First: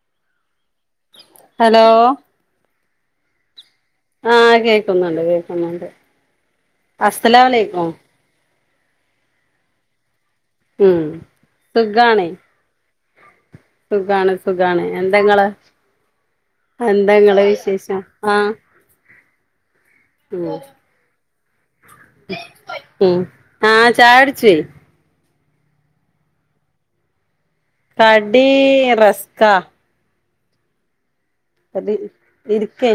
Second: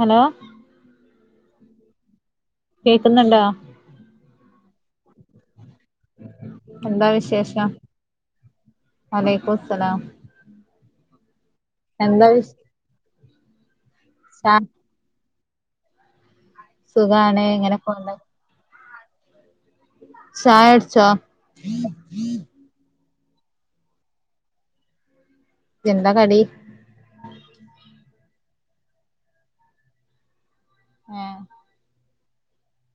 Hello hello കേക്ക്ന്നുണ്ടോ ആഹ് കേക്കുന്നുണ്ട് കേക്കുന്നുണ്ട് എന്താ അസലാമലെയ്ക്കും. വാലേക്കും സലാം. ഉം സുഖാണ്? വിശ് സുഖാണ് ചാ സുഖാണ് എന്താ ഇങ്ങളെ എന്താ ഇങ്ങളെ സുഖാണ് ഇങ്ങനെ വിശേഷം? പോണ് ആഹ് ഉം ചായ കുടിച്ചോ ഉം ആഹ് ചായുടിച്ച്. എന്താ കടി? കടീ റസ്കാ. ഏഹ് അത് ഇരിക്കേ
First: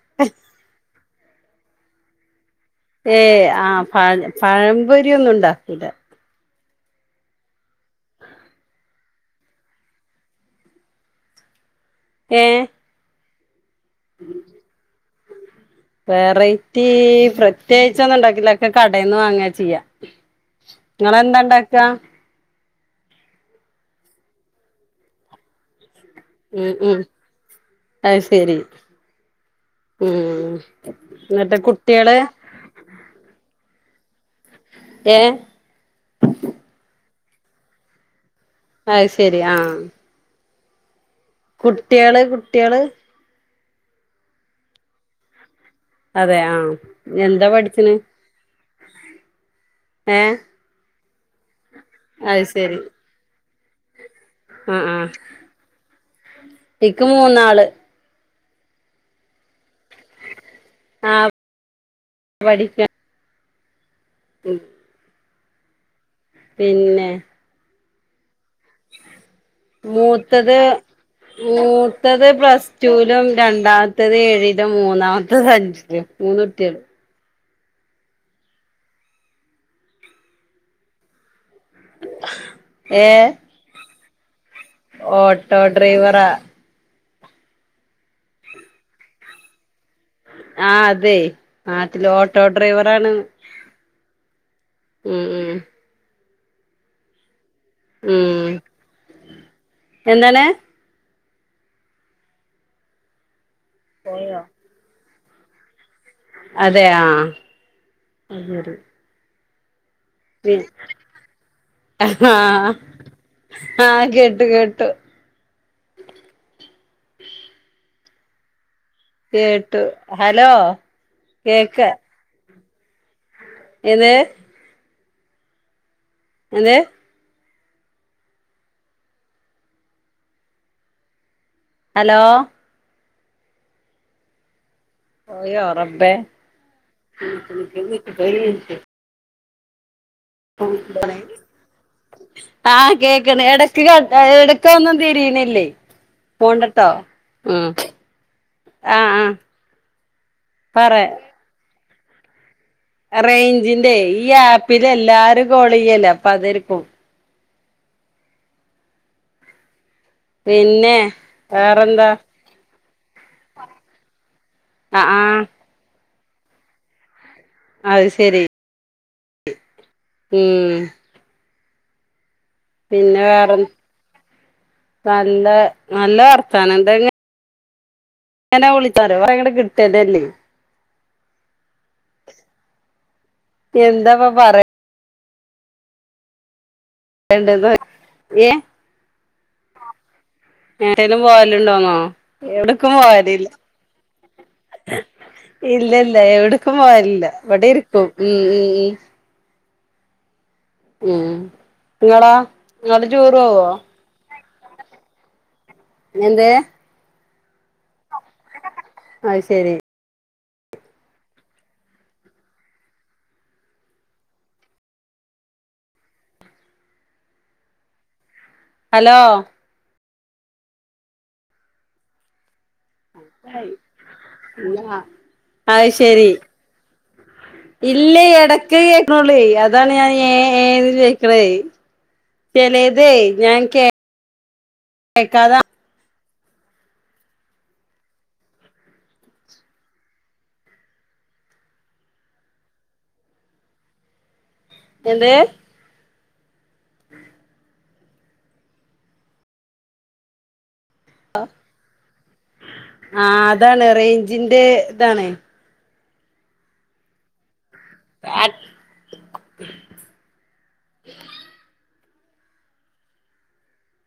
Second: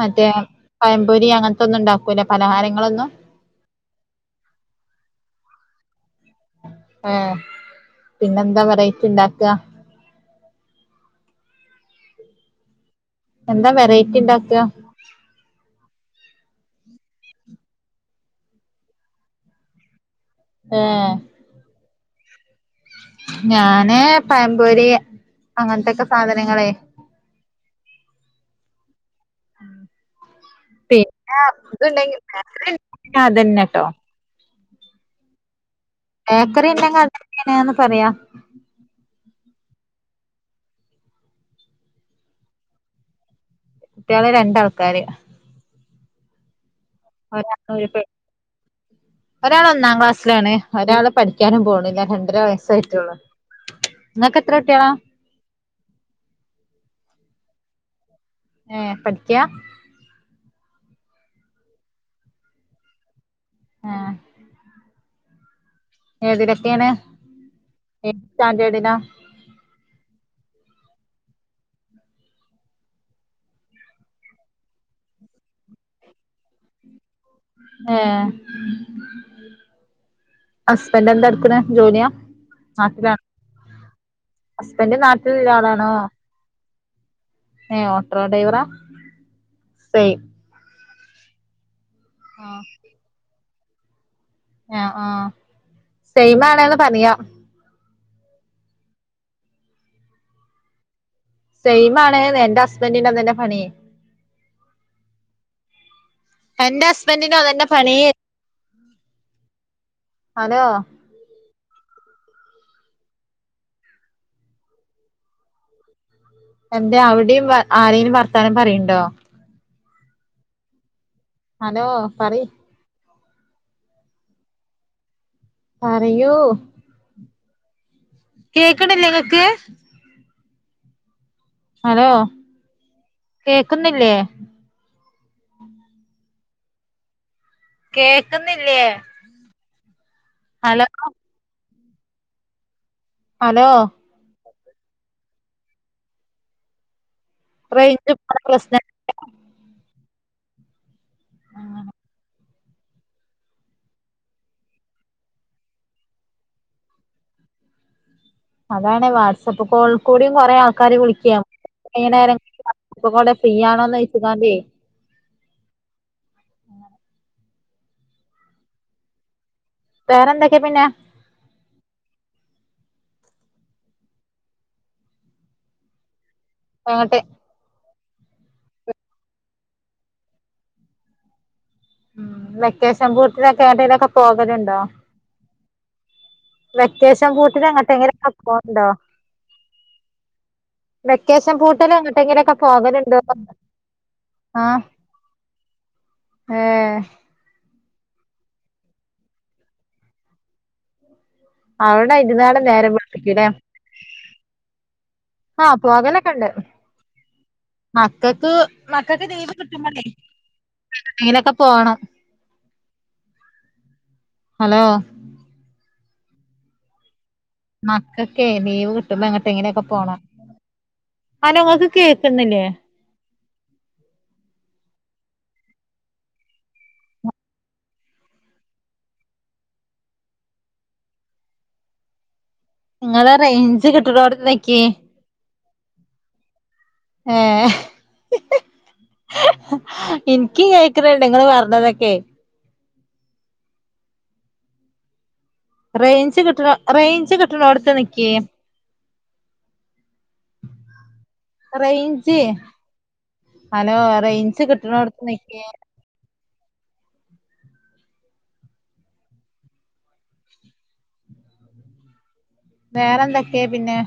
മറ്റേ പഴംപൊരി അങ്ങനത്തെന്നും ഇണ്ടാക്കൂലേ? പലഹാരങ്ങളൊ ഏഹ് ആഹ് പഴ പഴമ്പൊരിയെന്നും ഇണ്ടാക്കൂലാ. ഏഹ് പിന്നെന്താ വെറൈറ്റി ഇണ്ടാക്കാ? ഏഹ് എന്താ വെറൈറ്റി ഇണ്ടാക്കാ? ഉം വെറൈറ്റി പ്രത്യേച്ച് ഒന്നും ഉണ്ടാക്കില്ല ഒക്കെ കടേന്ന് വാങ്ങാ ചെയ്യാ. ഏഹ് നിങ്ങളെന്താ ഇണ്ടാക്കാ? ഞാന് പഴമ്പൊരി അങ്ങനത്തെക്കെ സാധനങ്ങള്. ഉം ഉം അത് ശരി. ഉം പിന്നെ എന്നിട്ട് കുട്ട്യോള് [unintelligible] അതന്നെട്ടോ. ഏഹ് ബേക്കറ്യന്നെ [unintelligible] നേന്ന് പറയാ അയ്ശരി ആഹ് കുട്ട്യള് കുട്ട്യള് കുട്ട്യള് രണ്ടാൾക്കാര്. അതെ ആഹ് എന്താ പഠിച്ച്ണ്? ഒരാള് ഒന്നാം ഏ ക്ലാസ്സിലാണ് ഒരാള് പഠിക്കാനും പോണില്ല രണ്ടര അത് ശരി വയസ്സായിട്ടുള്ളൂ. ഇങ്ങക്ക് എത്ര ആ കുട്ട്യേളാ? ആ എനിക്ക് മൂന്നാള് ഏഹ് പഠിക്ക്യാ? ആഹ് പഠിക്കാ. ഏഹ് ഉം ഏതിലൊക്കെയാണ് പിന്നെ ഏത് സ്റ്റാൻഡേർഡിലാ? മൂത്തത് മൂത്തത് പ്ലസ് ടുവിലും രണ്ടാമത്തത് ഏഴിലും മൂന്നാമത്തത് അഞ്ചിലും. മൂന്നു കുട്ട്യള്. ഏഹ് ഹസ്ബന്റ് എന്താ എടുക്കണ്? ജോലിയാ ഏ നാട്ടിലാ ഹസ്ബൻഡ് നാട്ടിൽ ഇള്ള ഓട്ടോ ആളാണോ? ഡ്രൈവറാ ഏഹ് ഓട്ടോ ഡ്രൈവറാ? സ ആഹ് അതെ നാട്ടില് ഓട്ടോ ആ ഡ്രൈവർ ആണ്. ഏഹ് ആഹ് ഉം സെയിം ആണെന്ന് പറയാ. ഉം എന്താണ്? സെയിം ആണ്ന്ന്‌ എന്റെ ഹസ്ബന്റിനും അതന്നെ പണി. പോയോ? അതേ എന്റെ ആഹ് ഹസ്ബൻഡിനും അതന്നെ പണി [unintelligible] ഹലോ [unintelligible] ആഹ് ആഹ് കേട്ടു കേട്ടു. എന്തേ അവടേം ആരേലും വർത്താനം പറയണ്ടോ? കേട്ടു ഹലോ കേക്ക ഹലോ പറി ഏത് പറയൂ. എന്ത് കേക്ക്ണല്യേ ങ്ങക്ക്? ഹലോ കേക്ന്നില്ല്യേ പോയോ റബ്ബേ കേക്കുന്നില്ലേ [unintelligible] ഹലോ [unintelligible] ആഹ് കേക്കണ് ഹലോ എടക്ക് കട്ട്‌ എലർക്കും ഒന്നും തിരിനില്യേ പോണ്ട്ട്ടോ? ആഹ് റേഞ്ച് പ്രശ്ന ആ ആ പറയ റേഞ്ചിന്റെ ഈ ആപ്പിൽ എല്ലാരും കോള് ചെയ്യല്ലേ അപ്പൊ അതേരിക്കും. അതാണ് വാട്സആപ്പ് കോളിൽ കൂടിം കുറെേ പിന്നെ ആൾക്കാര് വിളിക്ക വേറെന്താ വൈന്നേരം. ഇപ്പൊ കൂടെ ഫ്രീ ആണോന്നോയ്ച്ഗാന്ദ്യേ. ആഹ് ആ. അത് ശരി. വേറെ എന്തൊക്കെ ഉം പിന്നെ? പിന്നെ വേറെ നല്ല നല്ല വർതാനം [unintelligible] തന്നെ എങ്ങട്ട് ങ്ങനാ വിളിച്ചാറ് [unintelligible] ഭയങ്ക കിട്ടിയതല്ലേ. ഉ വെക്കേഷൻ പൂട്ടിലൊക്കെ എടേലൊക്കെ എന്താപ്പ പോകല് പറ ണ്ടോ? വെക്കേഷൻ പൂട്ടില് എങ്ങട്ടെങ്കിലൊക്കെ ഏ പോൺണ്ടോ? എവടേലും പോവലുണ്ടോന്നോ പൂട്ടില് എങ്ങട്ടെങ്കിലൊക്കെ എവിടേക്കും പോവലില്ല. പോകലുണ്ടോന്ന് ആഹ് ഇല്ല ഇല്ല എവിടക്കും ഏഹ് പോവവില്ല ഇവിടെ ഇരിക്കും ഉം ഉം.. ഉം അവിടെ ങ്ങളാ ഇരുന്നാലും നേരം നിങ്ങള് ടൂർ പോവോ? ആ എന്ത് പോകലക്കെണ്ട് മക്കക്ക് മക്കക്ക് അത് ലീവ് ശരി കിട്ടുമ്പലേ. എവിടെങ്കിലുക്കെ പോണം ഹലോ? മക്കക്കെ ലീവ് ഹലോ കിട്ടുമ്പോ എങ്ങട്ടെങ്കിലുഒക്കെ പോണം. ആന് ഇങ്ങക്ക് കേക്കുന്നില്ലേ? ഹയ് ഇല്ലാ അയ്ശരി. ഇല്ലേ ഇടക്ക് കേക്ക്ണുള്ളെ അതാണ് ഞാൻ ഏ ഏന്ന് കേക്കണേ ചെലേയിതെ നിങ്ങള് ഞാൻ കേ റേഞ്ച് കിട്ടണോടത്ത് നിക്കി കേക്കാത ഏഹ് ഹ് എനിക്ക് കേക്കണുണ്ട് നിങ്ങള് പറഞ്ഞതൊക്കെ? എന്ത്? റേഞ്ച് കിട്ടണ റേഞ്ച് കിട്ടണോടുത്ത് നിക്ക്- റേഞ്ച് ആ അതാണ് ഹലോ റേഞ്ച് റേഞ്ചിന്റെ കിട്ടണോടുത്ത് ഇതാണ് നിക്ക്. [unintelligible] വേറെന്തക്കെയ പിന്നെ?